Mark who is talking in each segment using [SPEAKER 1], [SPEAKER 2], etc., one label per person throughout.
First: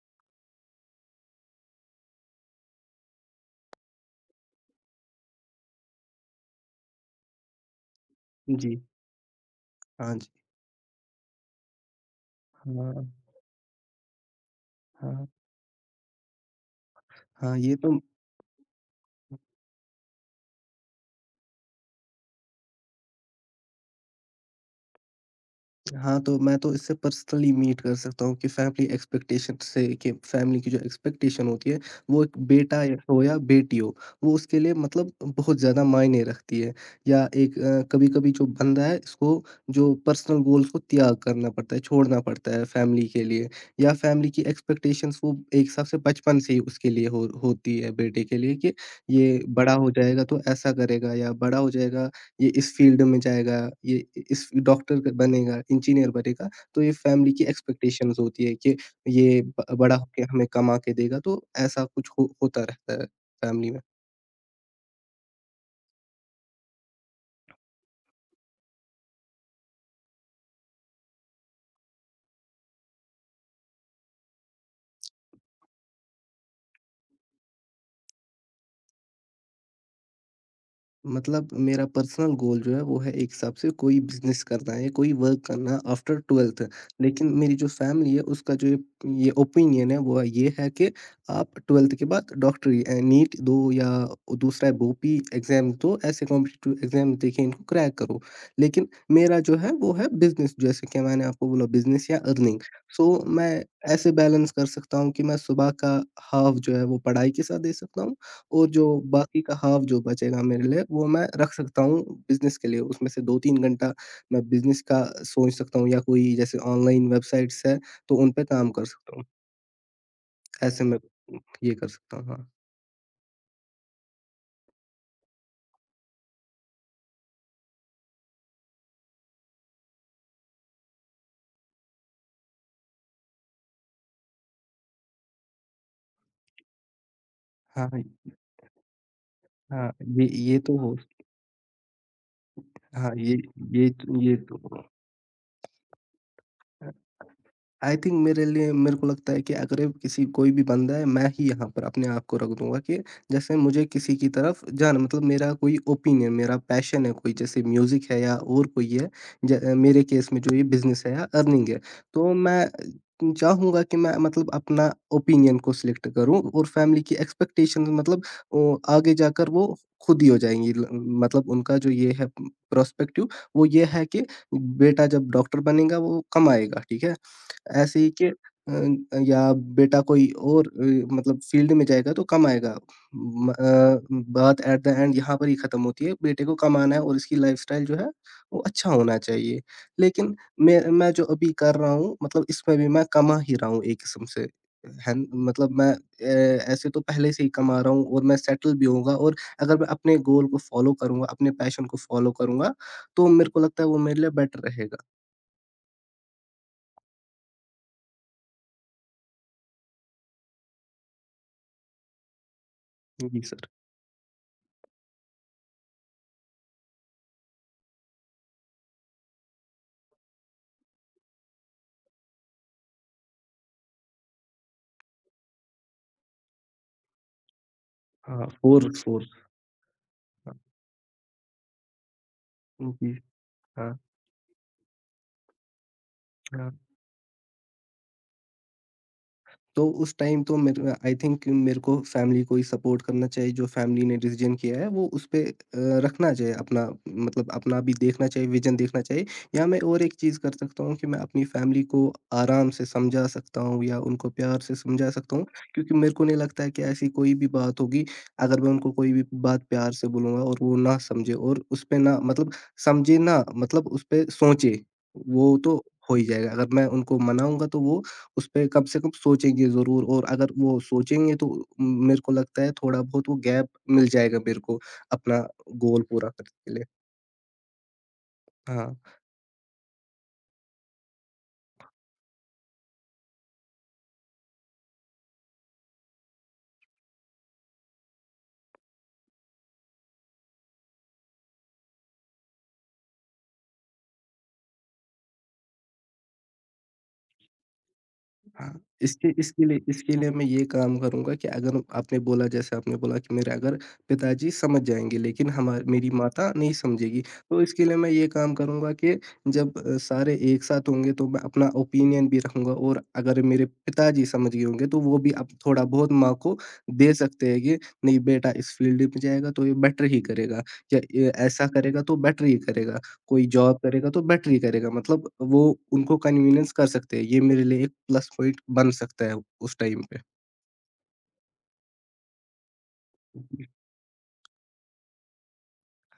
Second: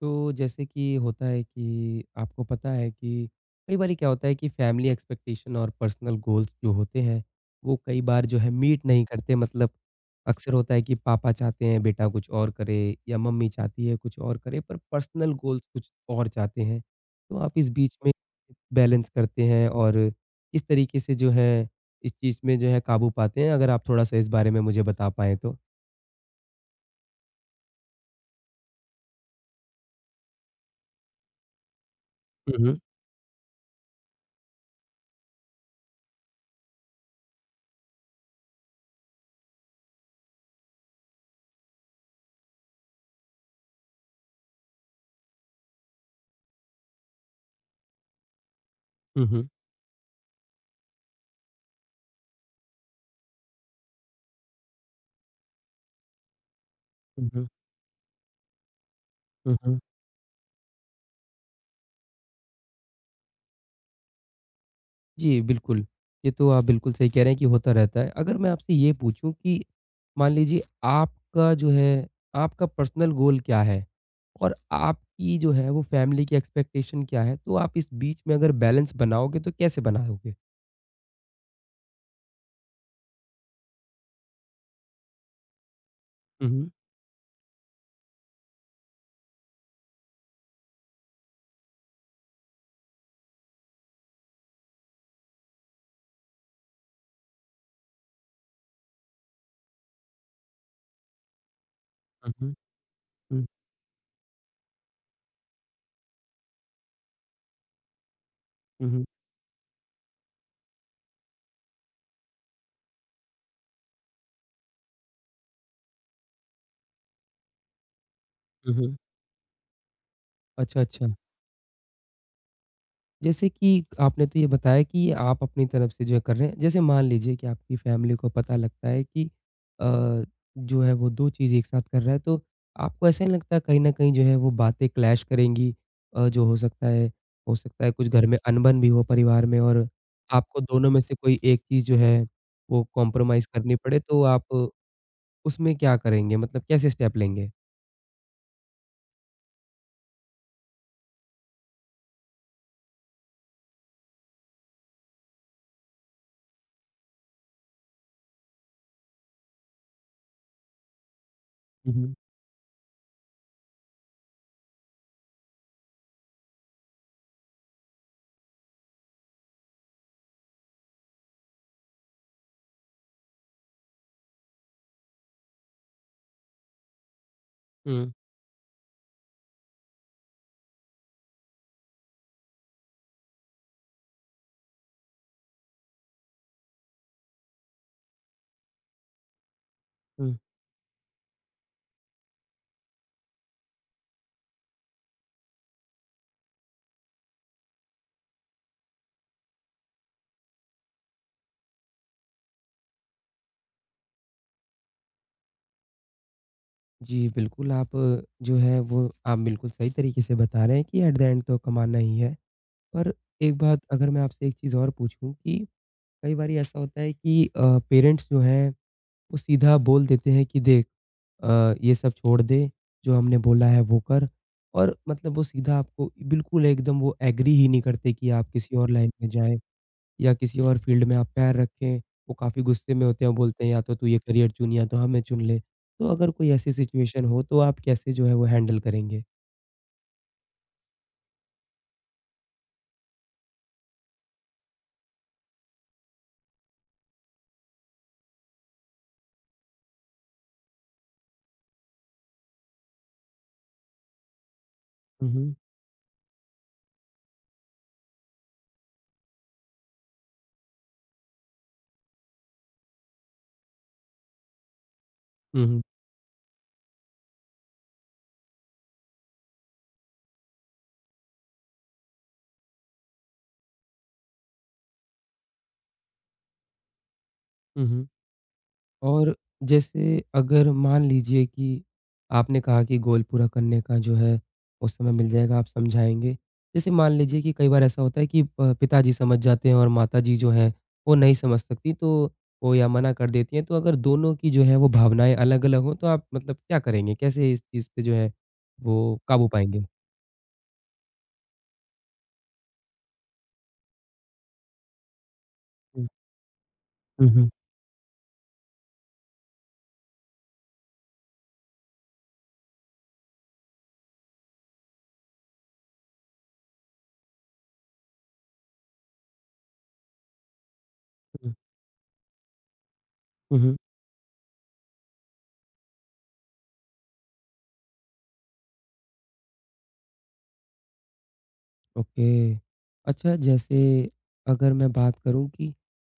[SPEAKER 1] तो जैसे कि होता है कि आपको पता है कि कई बारी क्या होता है कि फैमिली एक्सपेक्टेशन और पर्सनल गोल्स जो होते हैं, वो कई बार जो है
[SPEAKER 2] जी।
[SPEAKER 1] मीट नहीं करते मतलब
[SPEAKER 2] हाँ जी।
[SPEAKER 1] अक्सर होता है कि पापा चाहते हैं बेटा कुछ और करे
[SPEAKER 2] हाँ,
[SPEAKER 1] या मम्मी चाहती है कुछ और करे पर
[SPEAKER 2] हाँ।
[SPEAKER 1] पर्सनल गोल्स कुछ और चाहते हैं। तो
[SPEAKER 2] हाँ,
[SPEAKER 1] आप इस
[SPEAKER 2] ये
[SPEAKER 1] बीच
[SPEAKER 2] तो
[SPEAKER 1] में बैलेंस करते हैं और किस तरीके से जो है इस चीज़ में जो है काबू पाते हैं? अगर आप थोड़ा-सा इस बारे में मुझे बता पाएँ तो?
[SPEAKER 2] हाँ, तो मैं तो इससे पर्सनली मीट कर सकता हूँ कि फैमिली एक्सपेक्टेशन से कि फैमिली की जो एक्सपेक्टेशन होती है, वो एक
[SPEAKER 1] हुँ, हुँ।
[SPEAKER 2] बेटा या हो या बेटी हो, वो उसके लिए मतलब बहुत ज़्यादा मायने रखती है। या एक कभी-कभी जो बंदा है, इसको जो पर्सनल गोल्स को त्याग करना पड़ता है, छोड़ना पड़ता है फैमिली के लिए या फैमिली की एक्सपेक्टेशंस वो एक हिसाब से बचपन से ही उसके लिए हो होती है बेटे के लिए कि
[SPEAKER 1] हुँ,
[SPEAKER 2] ये
[SPEAKER 1] हुँ।
[SPEAKER 2] बड़ा हो जाएगा तो ऐसा करेगा या बड़ा हो जाएगा ये इस फ़ील्ड में जाएगा, ये इ इस डॉक्टर क बनेगा, इंजीनियर बनेगा, तो ये
[SPEAKER 1] हुँ,
[SPEAKER 2] फ़ैमिली की
[SPEAKER 1] हुँ।
[SPEAKER 2] एक्सपेक्टेशंस होती है कि ये
[SPEAKER 1] हुँ,
[SPEAKER 2] ब
[SPEAKER 1] हुँ।
[SPEAKER 2] बड़ा होके हमें कमा के देगा, तो ऐसा कुछ हो होता रहता है फ़ैमिली में।
[SPEAKER 1] जी, बिल्कुल। ये तो आप बिल्कुल सही कह रहे हैं कि होता रहता है। अगर मैं आपसे ये पूछूँ कि मान लीजिए आपका जो है, आपका पर्सनल गोल क्या है? और आपकी जो है वो फैमिली की एक्सपेक्टेशन क्या है? तो आप इस बीच में अगर बैलेंस बनाओगे तो कैसे बनाओगे?
[SPEAKER 2] मतलब मेरा पर्सनल गोल जो है वो है एक हिसाब से कोई बिज़नेस करना है, कोई वर्क करना आफ्टर
[SPEAKER 1] हुँ,
[SPEAKER 2] 12th।
[SPEAKER 1] हुँ।
[SPEAKER 2] लेकिन मेरी जो फैमिली है उसका जो ये ओपिनियन है वो ये है कि आप 12th के बाद डॉक्टरी नीट दो या दूसरा है बोपी एग्ज़ाम दो, ऐसे कॉम्पिटिटिव एग्ज़ाम देखिए इनको क्रैक करो। लेकिन मेरा जो है वो है बिज़नेस जैसे कि मैंने आपको बोला बिज़नेस या
[SPEAKER 1] हुँ, हुँ।
[SPEAKER 2] अर्निंग। सो
[SPEAKER 1] हुँ,
[SPEAKER 2] मैं ऐसे बैलेंस कर सकता हूँ कि मैं सुबह का हाफ़ जो है वो पढ़ाई के साथ दे सकता हूँ और जो
[SPEAKER 1] हुँ,
[SPEAKER 2] बाकी का हाफ़ जो बचेगा मेरे लिए, वो मैं रख सकता हूँ बिज़नेस के लिए। उसमें से 2-3 घंटा मैं बिज़नेस का सोच सकता हूँ या कोई जैसे ऑनलाइन वेबसाइट्स है, तो उन पे काम
[SPEAKER 1] हुँ,
[SPEAKER 2] कर
[SPEAKER 1] हुँ।
[SPEAKER 2] सकता हूँ।
[SPEAKER 1] अच्छा,
[SPEAKER 2] ऐसे मैं
[SPEAKER 1] अच्छा।
[SPEAKER 2] ये कर सकता हूँ, हाँ।
[SPEAKER 1] जैसे कि आपने तो ये बताया कि ये आप अपनी तरफ से जो है कर रहे हैं। जैसे मान लीजिए कि आपकी फैमिली को पता लगता है कि अ, जो है वो 2 चीज़ एक साथ कर रहा है, तो आपको ऐसा नहीं लगता कहीं न कहीं जो है वो बातें क्लैश करेंगी? जो हो सकता है
[SPEAKER 2] हाँ,
[SPEAKER 1] कुछ घर में अनबन भी हो परिवार में और
[SPEAKER 2] हाँ, ये ये
[SPEAKER 1] आपको
[SPEAKER 2] तो
[SPEAKER 1] दोनों
[SPEAKER 2] हो
[SPEAKER 1] में से कोई एक चीज़ जो है वो
[SPEAKER 2] हाँ,
[SPEAKER 1] कॉम्प्रोमाइज़ करनी पड़े, तो
[SPEAKER 2] ये तो
[SPEAKER 1] आप उसमें क्या करेंगे? मतलब कैसे स्टेप लेंगे?
[SPEAKER 2] आई थिंक मेरे लिए मेरे को लगता है कि अगर ये किसी कोई भी बंदा है, मैं ही यहाँ पर अपने आप को रख दूँगा कि जैसे मुझे किसी की तरफ जाना मतलब मेरा कोई ओपिनियन, मेरा पैशन है कोई जैसे म्यूज़िक है या और कोई है, मेरे केस में जो ये बिज़नेस है या अर्निंग है।
[SPEAKER 1] हुँ, हुँ।
[SPEAKER 2] तो मैं चाहूँगा कि मैं मतलब अपना ओपिनियन को सिलेक्ट करूँ और फैमिली की एक्सपेक्टेशंस मतलब ओ आगे जाकर वो खुद ही हो जाएँगी ल मतलब उनका जो ये है प्रोस्पेक्टिव वो ये है कि बेटा जब डॉक्टर बनेगा वो कमाएगा, ठीक है? ऐसे ही
[SPEAKER 1] हुँ,
[SPEAKER 2] कि या बेटा कोई और मतलब फ़ील्ड में जाएगा तो कम आएगा। म अ, बात एट द एंड यहाँ पर ही ख़त्म होती है, बेटे को कमाना है और इसकी लाइफ़स्टाइल जो है, वो अच्छा होना चाहिए। लेकिन
[SPEAKER 1] हुँ।
[SPEAKER 2] मैं जो अभी कर रहा हूँ, मतलब इसमें भी मैं कमा ही रहा हूँ एक किस्म से। है न? मतलब मैं ऐसे तो पहले से ही कमा रहा हूँ और मैं सेटल भी होऊँगा और अगर मैं अपने गोल को फ़ॉलो करूँगा, अपने पैशन को फ़ॉलो करूँगा, तो मेरे को लगता है वो मेरे लिए बेटर रहेगा।
[SPEAKER 1] जी, बिल्कुल, आप जो है वो आप बिल्कुल सही तरीके से बता रहे हैं कि एट द एंड तो कमाना ही है। पर
[SPEAKER 2] जी
[SPEAKER 1] एक
[SPEAKER 2] सर।
[SPEAKER 1] बात अगर मैं आपसे एक चीज़ और पूछूँ कि कई बारी ऐसा होता है कि पेरेंट्स जो हैं वो सीधा बोल देते हैं कि देख ये सब छोड़ दे, जो हमने बोला है वो कर और मतलब वो सीधा आपको बिल्कुल एकदम वो एग्री ही नहीं करते कि
[SPEAKER 2] हाँ,
[SPEAKER 1] आप किसी और
[SPEAKER 2] 4,
[SPEAKER 1] लाइन
[SPEAKER 2] 4।
[SPEAKER 1] में जाएँ। या किसी और फ़ील्ड में आप पैर रखें, वो काफ़ी गुस्से में
[SPEAKER 2] जी,
[SPEAKER 1] होते हैं, वो बोलते हैं या तो
[SPEAKER 2] हाँ,
[SPEAKER 1] तू ये करियर चुन या तो हमें चुन ले। तो अगर कोई
[SPEAKER 2] हाँ।
[SPEAKER 1] ऐसी सिचुएशन हो तो आप कैसे जो है वो हैंडल करेंगे?
[SPEAKER 2] तो उस टाइम तो मेरे आई थिंक मेरे को फैमिली को ही सपोर्ट करना चाहिए, जो फैमिली ने डिसीज़न किया है वो उस पे रखना चाहिए अपना मतलब अपना भी देखना चाहिए, विज़न देखना चाहिए। या मैं और एक चीज़ कर सकता हूँ कि मैं अपनी फैमिली को आराम से समझा सकता हूँ या उनको प्यार से समझा
[SPEAKER 1] हुँ,
[SPEAKER 2] सकता हूँ,
[SPEAKER 1] हुँ।
[SPEAKER 2] क्योंकि मेरे को नहीं लगता है कि ऐसी कोई भी बात होगी, अगर मैं उनको कोई भी बात प्यार से बोलूँगा और वो ना समझे और उस पे ना मतलब समझे ना मतलब उस पे सोचे, वो
[SPEAKER 1] हुँ,
[SPEAKER 2] तो
[SPEAKER 1] हुँ।
[SPEAKER 2] हो ही जाएगा। अगर मैं उनको मनाऊँगा तो वो उसपे कम से कम सोचेंगे ज़रूर और अगर वो सोचेंगे तो मेरे को लगता है थोड़ा बहुत वो गैप मिल जाएगा मेरे को अपना गोल पूरा करने के लिए।
[SPEAKER 1] हुँ, हुँ।
[SPEAKER 2] हाँ।
[SPEAKER 1] और जैसे अगर मान लीजिए कि आपने कहा कि गोल पूरा करने का जो है उस समय मिल जाएगा, आप समझाएँगे। जैसे मान लीजिए कि कई बार ऐसा होता है कि प पिताजी समझ जाते हैं और माताजी जो हैं वो नहीं समझ सकती तो वो या मना कर देती हैं। तो अगर दोनों की जो है वो भावनाएँ अलग-अलग हों तो आप मतलब क्या करेंगे? कैसे इस चीज़ पे जो है
[SPEAKER 2] हाँ,
[SPEAKER 1] वो
[SPEAKER 2] इसके
[SPEAKER 1] काबू पाएँगे?
[SPEAKER 2] इसके लिए मैं ये काम करूँगा कि अगर आपने बोला जैसे आपने बोला कि मेरे अगर पिताजी समझ जाएँगे लेकिन हमा
[SPEAKER 1] हुँ,
[SPEAKER 2] मेरी माता नहीं समझेगी।
[SPEAKER 1] हुँ, हुँ,
[SPEAKER 2] तो इसके लिए मैं ये काम करूँगा कि जब सारे एक साथ होंगे तो मैं अपना ओपिनियन भी रखूँगा और अगर मेरे पिताजी समझ गए होंगे तो वो भी अब थोड़ा बहुत माँ को दे सकते हैं कि नहीं बेटा इस फ़ील्ड में जाएगा तो ये बेटर ही करेगा या ए
[SPEAKER 1] हुँ,
[SPEAKER 2] ऐसा करेगा तो बेटर ही करेगा। कोई
[SPEAKER 1] हुँ, हुँ।
[SPEAKER 2] जॉब करेगा तो बेटर ही करेगा मतलब वो उनको कन्वीनियंस कर सकते हैं, ये मेरे लिए एक प्लस पॉइंट बन सकता है उस टाइम पे।
[SPEAKER 1] ओके। अच्छा जैसे अगर मैं बात करूँ कि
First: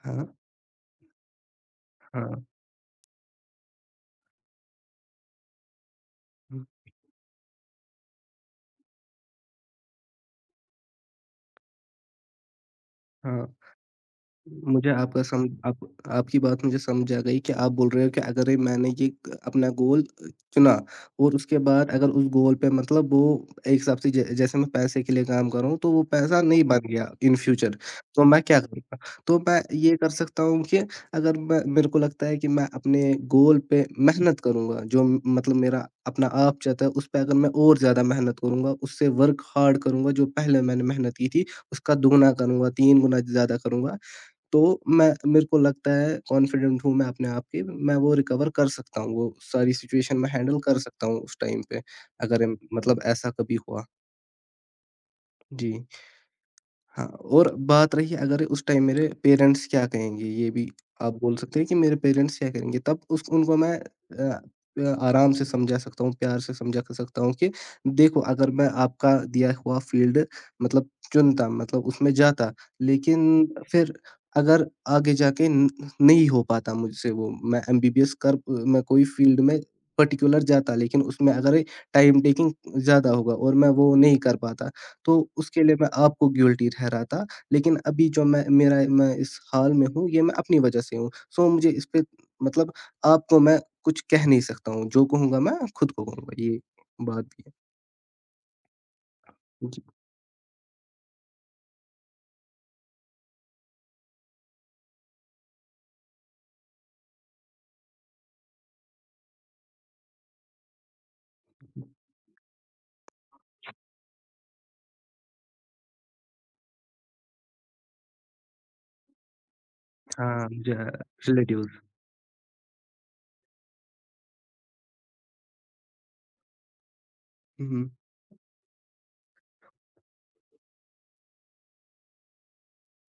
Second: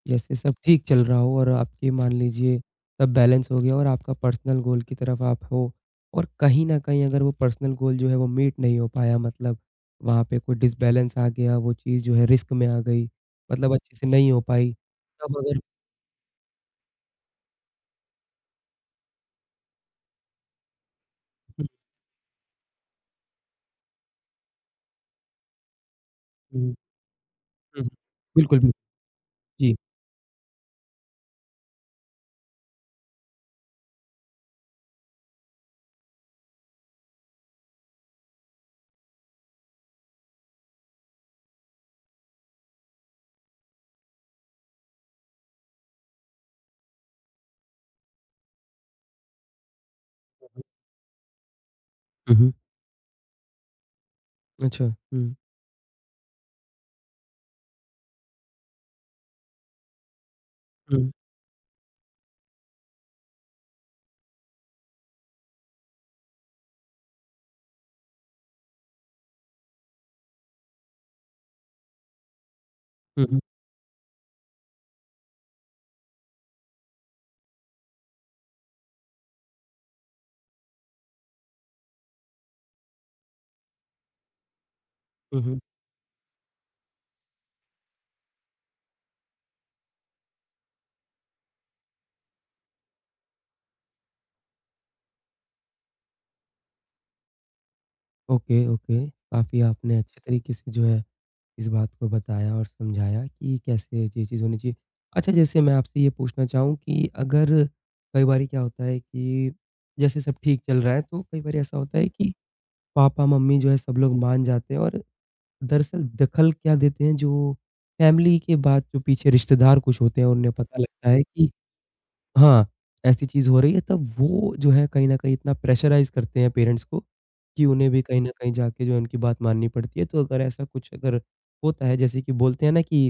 [SPEAKER 2] हाँ,
[SPEAKER 1] जैसे सब ठीक चल रहा हो और आपकी मान
[SPEAKER 2] हाँ,
[SPEAKER 1] लीजिए सब बैलेंस हो गया और आपका पर्सनल गोल की तरफ आप हो और कहीं
[SPEAKER 2] हुँ,
[SPEAKER 1] न कहीं अगर वो पर्सनल गोल जो है वो मीट नहीं हो पाया मतलब वहाँ पे कोई डिसबैलेंस आ गया, वो चीज़ जो है रिस्क में आ गई,
[SPEAKER 2] हाँ।
[SPEAKER 1] मतलब अच्छे से नहीं हो पाई,
[SPEAKER 2] मुझे आपका
[SPEAKER 1] तब
[SPEAKER 2] सम
[SPEAKER 1] अगर
[SPEAKER 2] आप आपकी बात मुझे समझ आ गई कि आप बोल रहे हो कि अगर ये मैंने ये क अपना गोल चुना और उसके
[SPEAKER 1] हुँ,
[SPEAKER 2] बाद अगर उस गोल पे मतलब वो एक हिसाब से ज जैसे मैं पैसे के लिए काम कर रहा हूँ, तो वो पैसा नहीं
[SPEAKER 1] हुँ,
[SPEAKER 2] बन गया इन फ्यूचर,
[SPEAKER 1] हुँ, हुँ।
[SPEAKER 2] तो मैं
[SPEAKER 1] बिल्कुल,
[SPEAKER 2] क्या
[SPEAKER 1] बिल्कुल।
[SPEAKER 2] करूँगा? तो मैं
[SPEAKER 1] जी।
[SPEAKER 2] ये कर सकता हूँ कि अगर मैं मेरे को लगता है कि मैं अपने गोल पे मेहनत करूँगा, जो मतलब मेरा अपना आप चाहता है, उस पे अगर मैं और ज़्यादा मेहनत करूँगा, उससे वर्क हार्ड करूँगा, जो पहले मैंने मेहनत की थी, उसका दुगुना करूँगा, 3 गुना ज़्यादा करूँगा। तो मैं मेरे को लगता है कॉन्फिडेंट हूँ मैं अपने आप के, मैं वो रिकवर कर सकता हूँ, वो सारी सिचुएशन मैं हैंडल कर सकता हूँ उस टाइम पे,
[SPEAKER 1] हुँ,
[SPEAKER 2] अगर
[SPEAKER 1] हुँ।
[SPEAKER 2] मतलब ऐसा कभी हुआ।
[SPEAKER 1] अच्छा। हुँ,
[SPEAKER 2] जी। हाँ, और बात रही अगर उस टाइम मेरे पेरेंट्स क्या कहेंगे, ये भी
[SPEAKER 1] हुँ,
[SPEAKER 2] आप बोल सकते हैं कि मेरे पेरेंट्स क्या कहेंगे, तब उस उनको मैं अ आराम से समझा सकता हूँ, प्यार से समझा क सकता हूँ कि देखो अगर मैं आपका दिया हुआ फ़ील्ड मतलब चुनता, मतलब उसमें जाता,
[SPEAKER 1] हुँ, हुँ,
[SPEAKER 2] लेकिन फिर अगर आगे जाके न नहीं हो पाता मुझसे वो, मैं एमबीबीएस कर मैं कोई फ़ील्ड में पर्टिकुलर जाता, लेकिन उसमें अगर टाइम टेकिंग ज़्यादा होगा और मैं वो नहीं कर पाता, तो
[SPEAKER 1] हुँ, हुँ।
[SPEAKER 2] उसके लिए मैं आपको गिल्टी ठहराता, लेकिन अभी जो मैं इस हाल में हूँ, ये मैं अपनी वजह से हूँ। सो मुझे इस पे मतलब आपको मैं कुछ कह नहीं सकता हूँ, जो कहूँगा मैं खुद को कहूँगा, ये बात भी है।
[SPEAKER 1] Okay, okay. काफ़ी
[SPEAKER 2] जी।
[SPEAKER 1] आपने अच्छे तरीके से जो है इस बात को बताया और समझाया कि कैसे ये चीज़ होनी चाहिए। अच्छा जैसे मैं आपसे ये पूछना चाहूँ कि अगर कई बारी क्या होता है कि जैसे सब ठीक चल रहा है तो कई बारी ऐसा होता है कि पापा-मम्मी जो है सब लोग मान जाते हैं और दरअसल दखल क्या देते हैं जो फैमिली के बाद जो पीछे रिश्तेदार कुछ होते हैं,
[SPEAKER 2] हाँ,
[SPEAKER 1] उन्हें
[SPEAKER 2] जो
[SPEAKER 1] पता
[SPEAKER 2] है
[SPEAKER 1] लगता है कि
[SPEAKER 2] रिलेटिव्स।
[SPEAKER 1] हाँ, ऐसी चीज़ हो रही है तब वो जो है कहीं न कहीं इतना प्रेशराइज़ करते हैं पेरेंट्स को, कि
[SPEAKER 2] हुँ,
[SPEAKER 1] उन्हें
[SPEAKER 2] हुँ।
[SPEAKER 1] भी कहीं न कहीं जाके जो है उनकी बात माननी पड़ती है। तो अगर ऐसा कुछ अगर होता है जैसे कि बोलते हैं ना कि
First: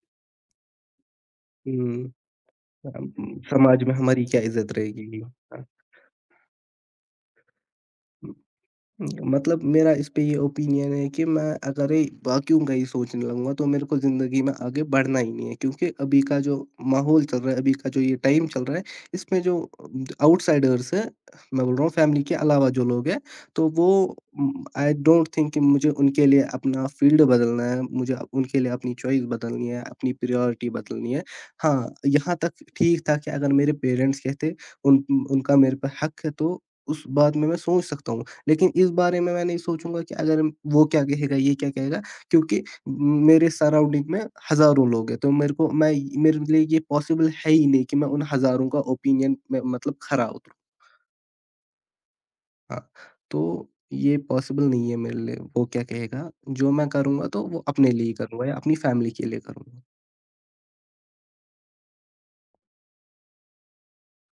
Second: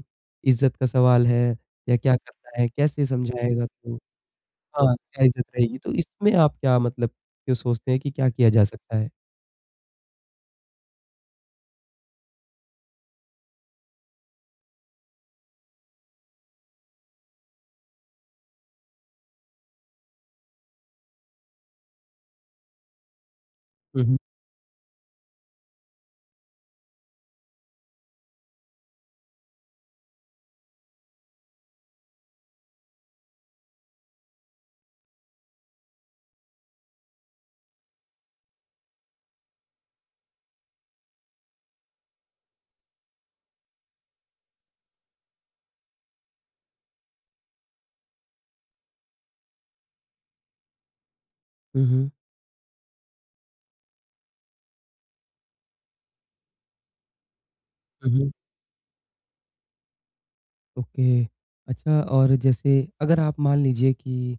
[SPEAKER 1] इज़्ज़त का सवाल है या
[SPEAKER 2] हुँ,
[SPEAKER 1] क्या करना है, कैसे समझाएगा
[SPEAKER 2] समाज में
[SPEAKER 1] तू?
[SPEAKER 2] हमारी क्या इज़्ज़त
[SPEAKER 1] हाँ,
[SPEAKER 2] रहेगी?
[SPEAKER 1] क्या इज़्ज़त
[SPEAKER 2] हाँ।
[SPEAKER 1] रहेगी? तो इसमें आप क्या मतलब क्यों सोचते हैं कि क्या
[SPEAKER 2] हम्म।
[SPEAKER 1] किया जा सकता है?
[SPEAKER 2] मतलब मेरा इस पे ये ओपिनियन है कि मैं अगर ये वैक्यूम का ही सोचने लगूँगा तो मेरे को ज़िंदगी में आगे बढ़ना ही नहीं है क्योंकि अभी का जो माहौल चल रहा है, अभी का जो ये टाइम चल रहा है, इसमें जो आउटसाइडर्स हैं, मैं बोल रहा हूँ फैमिली के अलावा जो लोग हैं, तो
[SPEAKER 1] हुँ,
[SPEAKER 2] वो
[SPEAKER 1] हुँ।
[SPEAKER 2] आई डोंट थिंक कि मुझे उनके लिए अपना फ़ील्ड बदलना है, उनके लिए अपनी चॉइस बदलनी है, अपनी प्रायोरिटी बदलनी है। हाँ, यहाँ तक ठीक था कि अगर मेरे पेरेंट्स कहते उन उनका मेरे पे हक है तो उस बात में मैं सोच सकता हूँ। लेकिन इस बारे में मैं नहीं सोचूँगा कि अगर वो क्या कहेगा, ये क्या कहेगा क्योंकि मेरे सराउंडिंग में हज़ारों लोग हैं, तो मेरे को मैं मेरे लिए ये पॉसिबल है ही नहीं कि मैं उन हज़ारों का ओपिनियन में मतलब खरा उतरूँ।
[SPEAKER 1] हुँ, हुँ।
[SPEAKER 2] हाँ, तो ये पॉसिबल नहीं है मेरे लिए, वो क्या कहेगा। जो मैं करूँगा तो वो अपने लिए
[SPEAKER 1] हुँ,
[SPEAKER 2] ही
[SPEAKER 1] हुँ।
[SPEAKER 2] करूँगा या अपनी फैमिली के लिए करूँगा।
[SPEAKER 1] ओके। अच्छा और जैसे अगर आप मान लीजिए कि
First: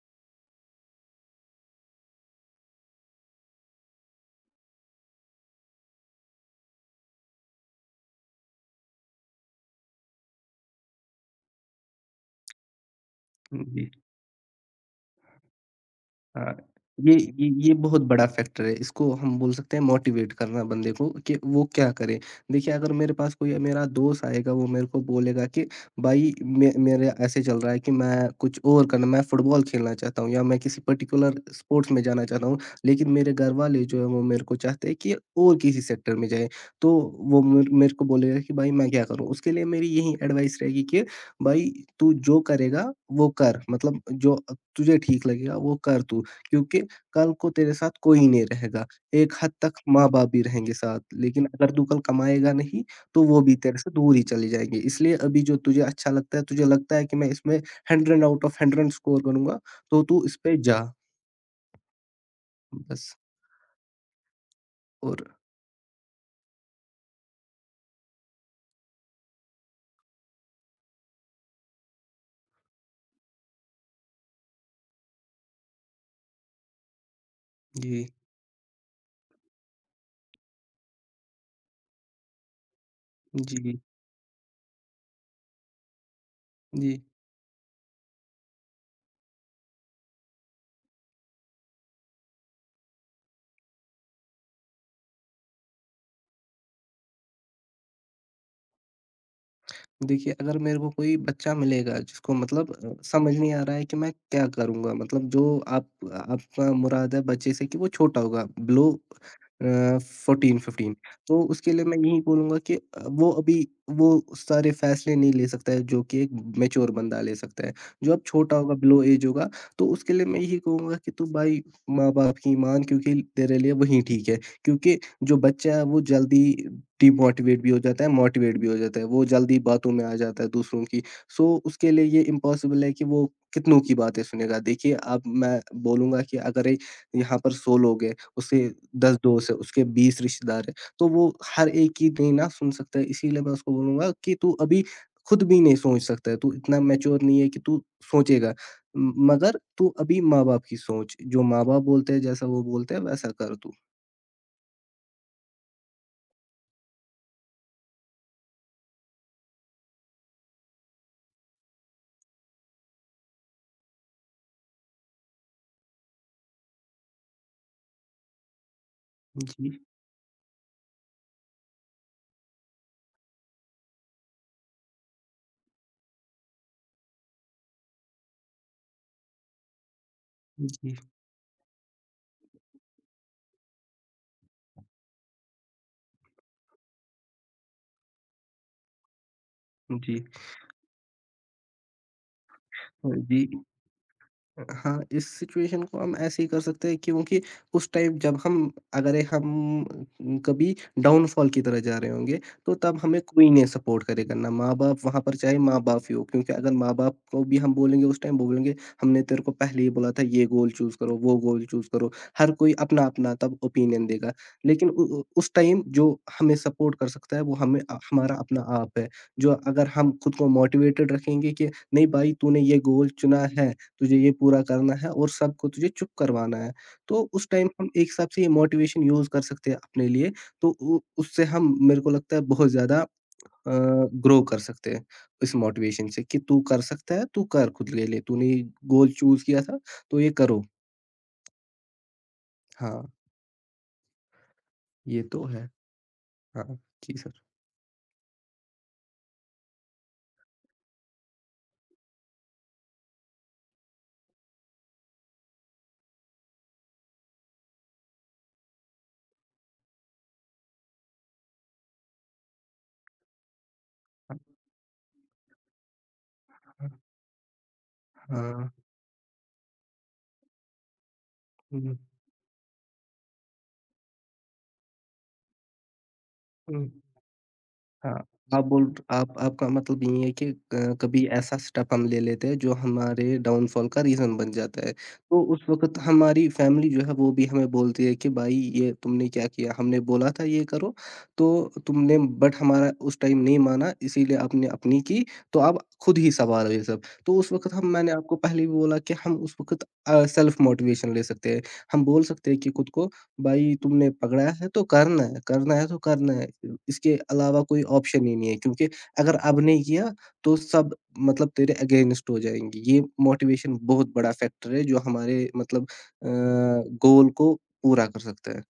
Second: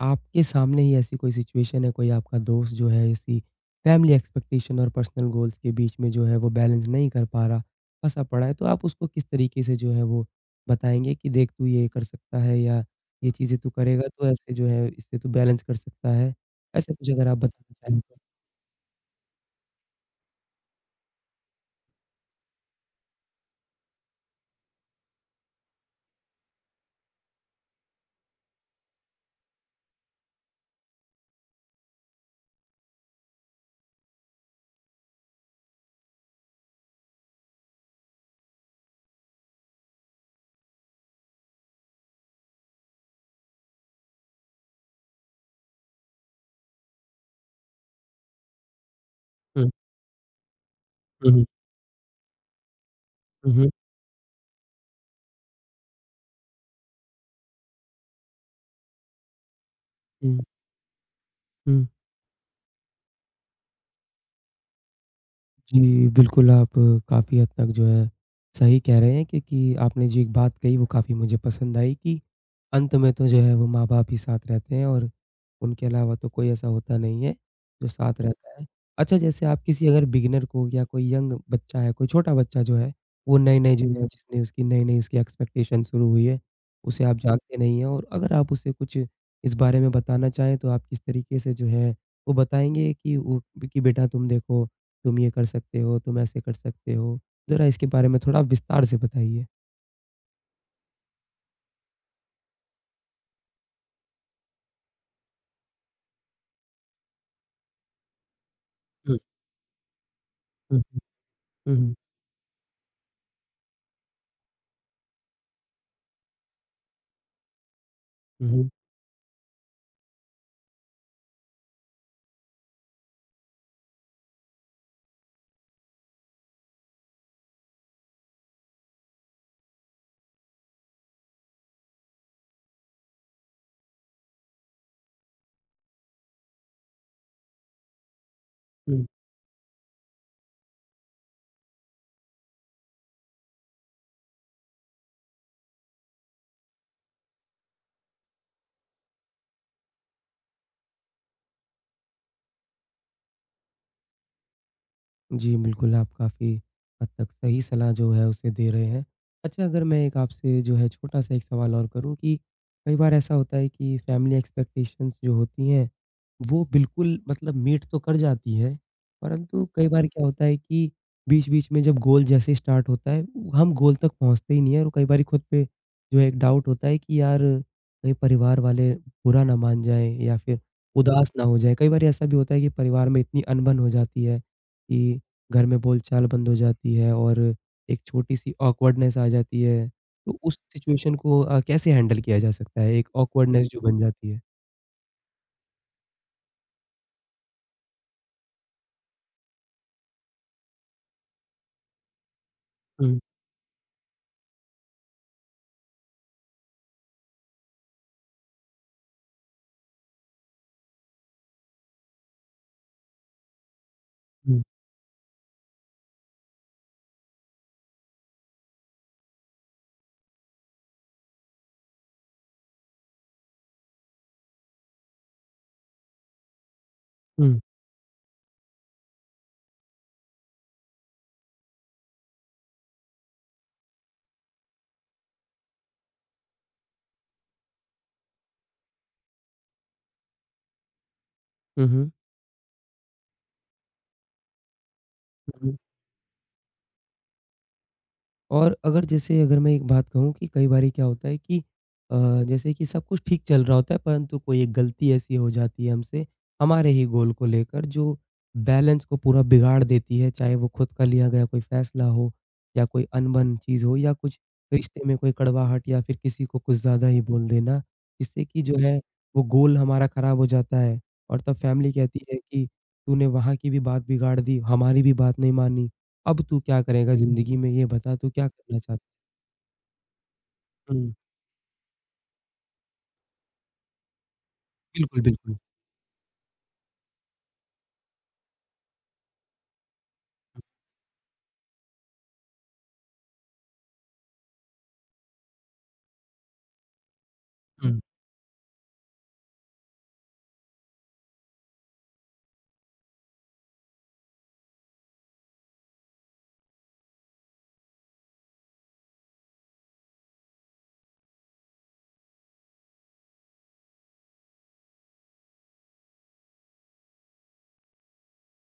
[SPEAKER 1] आपके सामने ही ऐसी कोई सिचुएशन है, कोई आपका दोस्त जो है इसी फैमिली एक्सपेक्टेशन और पर्सनल गोल्स के बीच में जो है वो बैलेंस नहीं कर पा रहा, फँसा पड़ा है, तो आप उसको किस तरीके से जो है वो बताएँगे कि देख तू ये कर सकता है या ये चीज़ें
[SPEAKER 2] हुँ,
[SPEAKER 1] तू
[SPEAKER 2] जी।
[SPEAKER 1] करेगा तो ऐसे जो है इससे तू बैलेंस कर सकता है?
[SPEAKER 2] हाँ,
[SPEAKER 1] ऐसा कुछ
[SPEAKER 2] ये
[SPEAKER 1] अगर आप
[SPEAKER 2] ये ये
[SPEAKER 1] बताना चाहें
[SPEAKER 2] बहुत
[SPEAKER 1] तो?
[SPEAKER 2] बड़ा फैक्टर है। इसको हम बोल सकते हैं मोटिवेट करना बंदे को कि वो क्या करे। देखिए अगर मेरे पास कोई मेरा दोस्त आएगा वो मेरे को बोलेगा कि भाई मे मेरा ऐसे चल रहा है कि मैं कुछ और करना मैं फुटबॉल खेलना चाहता हूँ या मैं किसी पर्टिकुलर स्पोर्ट्स में जाना चाहता हूँ। लेकिन मेरे घरवाले जो है वो मेरे को चाहते हैं कि और किसी सेक्टर में जाए। तो वो मेरे को बोलेगा कि भाई मैं क्या करूँ? उसके लिए मेरी यही एडवाइस रहेगी कि भाई तू जो करेगा वो कर। मतलब जो तुझे ठीक लगेगा वो कर तू। क्योंकि कल को तेरे साथ कोई नहीं रहेगा। एक हद
[SPEAKER 1] हुँ।
[SPEAKER 2] तक माँ-बाप भी रहेंगे साथ,
[SPEAKER 1] हुँ, हुँ।
[SPEAKER 2] लेकिन अगर तू कल कमाएगा नहीं, तो वो
[SPEAKER 1] हुँ,
[SPEAKER 2] भी
[SPEAKER 1] हुँ।
[SPEAKER 2] तेरे से दूर ही चले जाएँगे। इसलिए अभी जो तुझे अच्छा लगता है, तुझे लगता है कि मैं इसमें 100 आउट ऑफ 100 स्कोर करूँगा, तो तू इस
[SPEAKER 1] हुँ,
[SPEAKER 2] पे जा
[SPEAKER 1] हुँ।
[SPEAKER 2] बस और
[SPEAKER 1] जी, बिल्कुल आप काफ़ी हद तक जो है सही कह रहे हैं क्योंकि आपने जो एक बात कही वो काफ़ी मुझे पसंद आई कि अंत में तो जो है वो माँ-बाप ही साथ रहते हैं और उनके अलावा तो कोई ऐसा होता नहीं है जो
[SPEAKER 2] जी,
[SPEAKER 1] साथ रहता है। अच्छा जैसे आप किसी अगर बिगिनर को या कोई यंग बच्चा है, कोई छोटा बच्चा जो है वो नई-नई
[SPEAKER 2] जी,
[SPEAKER 1] जो है जिसने उसकी नई-नई उसकी एक्सपेक्टेशन शुरू हुई है,
[SPEAKER 2] जी।
[SPEAKER 1] उसे आप जानते नहीं हैं और अगर आप उसे कुछ इस बारे में बताना चाहें तो आप किस तरीके से जो है वो बताएँगे कि वो कि बेटा तुम देखो तुम ये कर सकते हो, तुम ऐसे कर सकते हो। ज़रा इसके बारे में थोड़ा विस्तार से बताइए।
[SPEAKER 2] देखिए, अगर मेरे को कोई बच्चा मिलेगा जिसको मतलब समझ नहीं आ रहा है कि मैं क्या करूँगा? मतलब जो आप आपका मुराद है बच्चे से कि वो छोटा होगा बिलो
[SPEAKER 1] हुँ। हुँ,
[SPEAKER 2] 14-15 तो उसके
[SPEAKER 1] हुँ,
[SPEAKER 2] लिए
[SPEAKER 1] हुँ,
[SPEAKER 2] मैं यही बोलूँगा कि वो अभी वो सारे फ़ैसले नहीं ले सकता है जो कि एक मैच्योर बंदा ले सकता है। जो अब
[SPEAKER 1] हुँ,
[SPEAKER 2] छोटा
[SPEAKER 1] हुँ,
[SPEAKER 2] होगा बिलो एज होगा तो उसके लिए मैं यही कहूँगा कि तू भाई माँ-बाप की मान क्योंकि तेरे लिए वही ठीक है। क्योंकि जो बच्चा है वो जल्दी डिमोटिवेट भी हो जाता है, मोटिवेट भी हो जाता है, वो जल्दी बातों में आ जाता है दूसरों की। सो उसके लिए ये इम्पॉसिबल है कि वो कितनों की बातें सुनेगा। देखिए अब मैं बोलूँगा कि अगर ए यहाँ पर 100 लोग हैं, उसके
[SPEAKER 1] हुँ।
[SPEAKER 2] 10 दोस्त हैं, उसके 20 रिश्तेदार हैं, तो वो हर एक की नहीं ना सुन सकता है। इसीलिए मैं उसको बोलूँगा कि तू अभी खुद भी नहीं सोच सकता है, तू इतना मैच्योर नहीं है कि तू सोचेगा। म मगर तू अभी माँ-बाप की सोच, जो माँ-बाप बोलते हैं, जैसा वो बोलते हैं वैसा कर तू।
[SPEAKER 1] जी, बिल्कुल आप काफ़ी हद तक सही सलाह जो है उसे दे रहे हैं। अच्छा अगर मैं एक आपसे जो है छोटा-सा एक सवाल और करूँ कि कई बार ऐसा होता है कि फैमिली एक्सपेक्टेशंस जो होती हैं वो बिल्कुल मतलब मीट तो कर जाती हैं, परंतु
[SPEAKER 2] जी।
[SPEAKER 1] कई बार क्या होता है कि बीच-बीच में जब गोल जैसे स्टार्ट होता है, हम गोल तक पहुँचते ही नहीं है और कई बारी खुद पे जो है एक डाउट होता है कि यार कहीं परिवार वाले बुरा ना मान जाएँ या फिर
[SPEAKER 2] जी।
[SPEAKER 1] उदास ना हो जाएँ। कई बार ऐसा भी होता है कि परिवार में इतनी अनबन हो जाती है कि घर में बोलचाल बंद हो जाती है और एक छोटी-सी ऑकवर्डनेस आ जाती है।
[SPEAKER 2] जी,
[SPEAKER 1] तो उस सिचुएशन को कैसे हैंडल किया जा सकता है? एक
[SPEAKER 2] जी।
[SPEAKER 1] ऑकवर्डनेस जो बन जाती है?
[SPEAKER 2] हाँ, इस सिचुएशन को हम ऐसे ही कर सकते हैं क्योंकि उस टाइम जब हम अगर ये हम कभी डाउनफॉल की तरह जा रहे होंगे, तो तब
[SPEAKER 1] हुँ,
[SPEAKER 2] हमें कोई नहीं सपोर्ट करेगा, ना माँ-बाप वहाँ पर चाहे माँ-बाप ही हो क्योंकि अगर माँ-बाप को भी हम बोलेंगे उस टाइम वो बोलेंगे, "हमने तेरे को पहले ही बोला था ये गोल चूज़ करो, वो गोल चूज़ करो।" हर कोई अपना-अपना तब ओपिनियन देगा,
[SPEAKER 1] हुँ, हुँ।
[SPEAKER 2] लेकिन उ उ उस टाइम जो हमें सपोर्ट कर सकता है वो हमें हमारा अपना आप है, जो अगर हम खुद को मोटिवेटेड रखेंगे कि नहीं भाई तूने ये गोल चुना है तुझे ये पूरा करना है और सबको तुझे चुप करवाना है। तो उस टाइम हम एक हिसाब से ये मोटिवेशन यूज़ कर सकते हैं अपने लिए, तो उ उससे हम मेरे को लगता है बहुत ज़्यादा ग्रो कर सकते हैं इस मोटिवेशन से कि तू कर सकता है, तू कर खुद के लिए, तूने ये गोल चूज़ किया था, तो ये करो।
[SPEAKER 1] हुँ, हुँ।
[SPEAKER 2] हाँ, ये तो है।
[SPEAKER 1] हुँ।
[SPEAKER 2] हाँ, जी सर।
[SPEAKER 1] और अगर जैसे अगर मैं एक बात कहूँ कि कई बारी क्या होता है कि अ, जैसे कि सब कुछ ठीक चल रहा होता है परंतु कोई एक गलती ऐसी हो जाती है हमसे, हमारे ही गोल को लेकर जो बैलेंस को पूरा बिगाड़ देती है, चाहे वो खुद का लिया गया कोई फ़ैसला हो या कोई अनबन चीज़ हो या
[SPEAKER 2] हाँ,
[SPEAKER 1] कुछ रिश्ते में कोई कड़वाहट या फिर किसी को कुछ
[SPEAKER 2] हाँ,
[SPEAKER 1] ज़्यादा ही बोल देना, जिससे कि
[SPEAKER 2] हाँ,
[SPEAKER 1] जो है वो गोल हमारा ख़राब हो जाता है और तब फैमिली
[SPEAKER 2] हुँ,
[SPEAKER 1] कहती है कि तूने वहाँ की भी बात बिगाड़ दी, हमारी भी बात नहीं मानी। अब तू क्या
[SPEAKER 2] हुँ।
[SPEAKER 1] करेगा ज़िंदगी में ये बता
[SPEAKER 2] हाँ,
[SPEAKER 1] तू क्या
[SPEAKER 2] आप
[SPEAKER 1] करना
[SPEAKER 2] बोल
[SPEAKER 1] चाहता है।
[SPEAKER 2] आप आपका मतलब ये है कि
[SPEAKER 1] हुँ,
[SPEAKER 2] कभी ऐसा स्टेप हम ले लेते हैं जो हमारे डाउनफॉल का रीज़न बन जाता है।
[SPEAKER 1] बिल्कुल,
[SPEAKER 2] तो
[SPEAKER 1] बिल्कुल।
[SPEAKER 2] उस वक़्त हमारी फैमिली जो है वो भी हमें बोलती है कि भाई ये तुमने क्या किया? हमने बोला था ये करो, तो तुमने बट हमारा उस टाइम नहीं माना इसीलिए आपने अपनी की, तो आप खुद ही सँभालो ये सब। तो उस वक़्त हम
[SPEAKER 1] हुँ,
[SPEAKER 2] मैंने आपको पहले भी बोला कि हम उस वक़्त सेल्फ मोटिवेशन ले सकते हैं। हम बोल सकते हैं कि खुद को भाई तुमने पकड़ा है तो करना है तो करना है। इसके अलावा कोई ऑप्शन ही नहीं है क्योंकि अगर अब नहीं किया तो सब मतलब तेरे अगेंस्ट हो जाएँगी। ये मोटिवेशन बहुत बड़ा फैक्टर है जो हमारे मतलब गोल को पूरा कर सकता है।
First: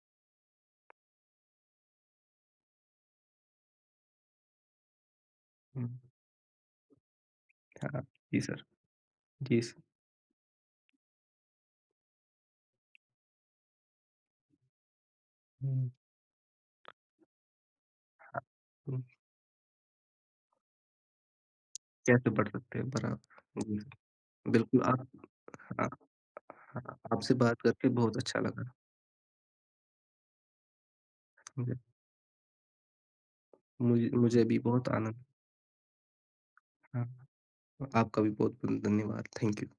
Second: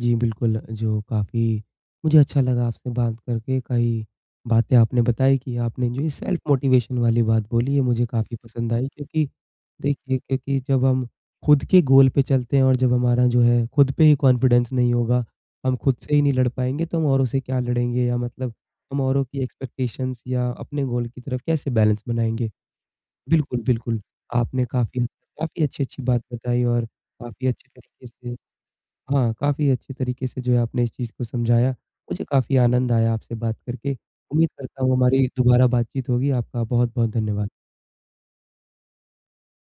[SPEAKER 1] जी बिल्कुल, जो काफ़ी मुझे अच्छा लगा आपसे बात करके, कई बातें आपने बताई कि आपने
[SPEAKER 2] हुँ,
[SPEAKER 1] जो ये सेल्फ मोटिवेशन वाली बात बोली है
[SPEAKER 2] हाँ।
[SPEAKER 1] मुझे काफ़ी
[SPEAKER 2] जी सर,
[SPEAKER 1] पसंद आई क्योंकि
[SPEAKER 2] जी स
[SPEAKER 1] देखिए क्योंकि जब हम खुद के गोल पे चलते हैं और जब हमारा जो है खुद पे ही कॉन्फिडेंस नहीं होगा, हम
[SPEAKER 2] हुँ।
[SPEAKER 1] खुद से ही नहीं लड़ पाएँगे तो हम औरों से क्या लड़ेंगे या
[SPEAKER 2] हाँ,
[SPEAKER 1] मतलब हम
[SPEAKER 2] हुँ,
[SPEAKER 1] औरों की एक्सपेक्टेशंस या अपने गोल की तरफ कैसे बैलेंस
[SPEAKER 2] कैसे बढ़
[SPEAKER 1] बनाएँगे?
[SPEAKER 2] सकते हैं
[SPEAKER 1] बिल्कुल,
[SPEAKER 2] बराबर। जी सर,
[SPEAKER 1] बिल्कुल। आपने
[SPEAKER 2] बिल्कुल
[SPEAKER 1] काफ़ी हद
[SPEAKER 2] आप
[SPEAKER 1] तक काफ़ी
[SPEAKER 2] हाँ,
[SPEAKER 1] अच्छी-अच्छी बात बताई और
[SPEAKER 2] हाँ, आपसे
[SPEAKER 1] काफ़ी
[SPEAKER 2] बात
[SPEAKER 1] अच्छे
[SPEAKER 2] करके
[SPEAKER 1] तरीके
[SPEAKER 2] बहुत
[SPEAKER 1] से
[SPEAKER 2] अच्छा लगा।
[SPEAKER 1] हाँ, काफ़ी अच्छे तरीके से जो है आपने इस चीज़ को समझाया।
[SPEAKER 2] मुझे
[SPEAKER 1] मुझे काफ़ी आनंद आया आपसे बात करके।
[SPEAKER 2] मुझे मुझे
[SPEAKER 1] उम्मीद
[SPEAKER 2] भी
[SPEAKER 1] करता
[SPEAKER 2] बहुत
[SPEAKER 1] हूँ
[SPEAKER 2] आनंद
[SPEAKER 1] हमारी दोबारा बातचीत होगी। आपका
[SPEAKER 2] हाँ,
[SPEAKER 1] बहुत-बहुत धन्यवाद।
[SPEAKER 2] आपका भी बहुत-बहुत धन्यवाद। Thank you.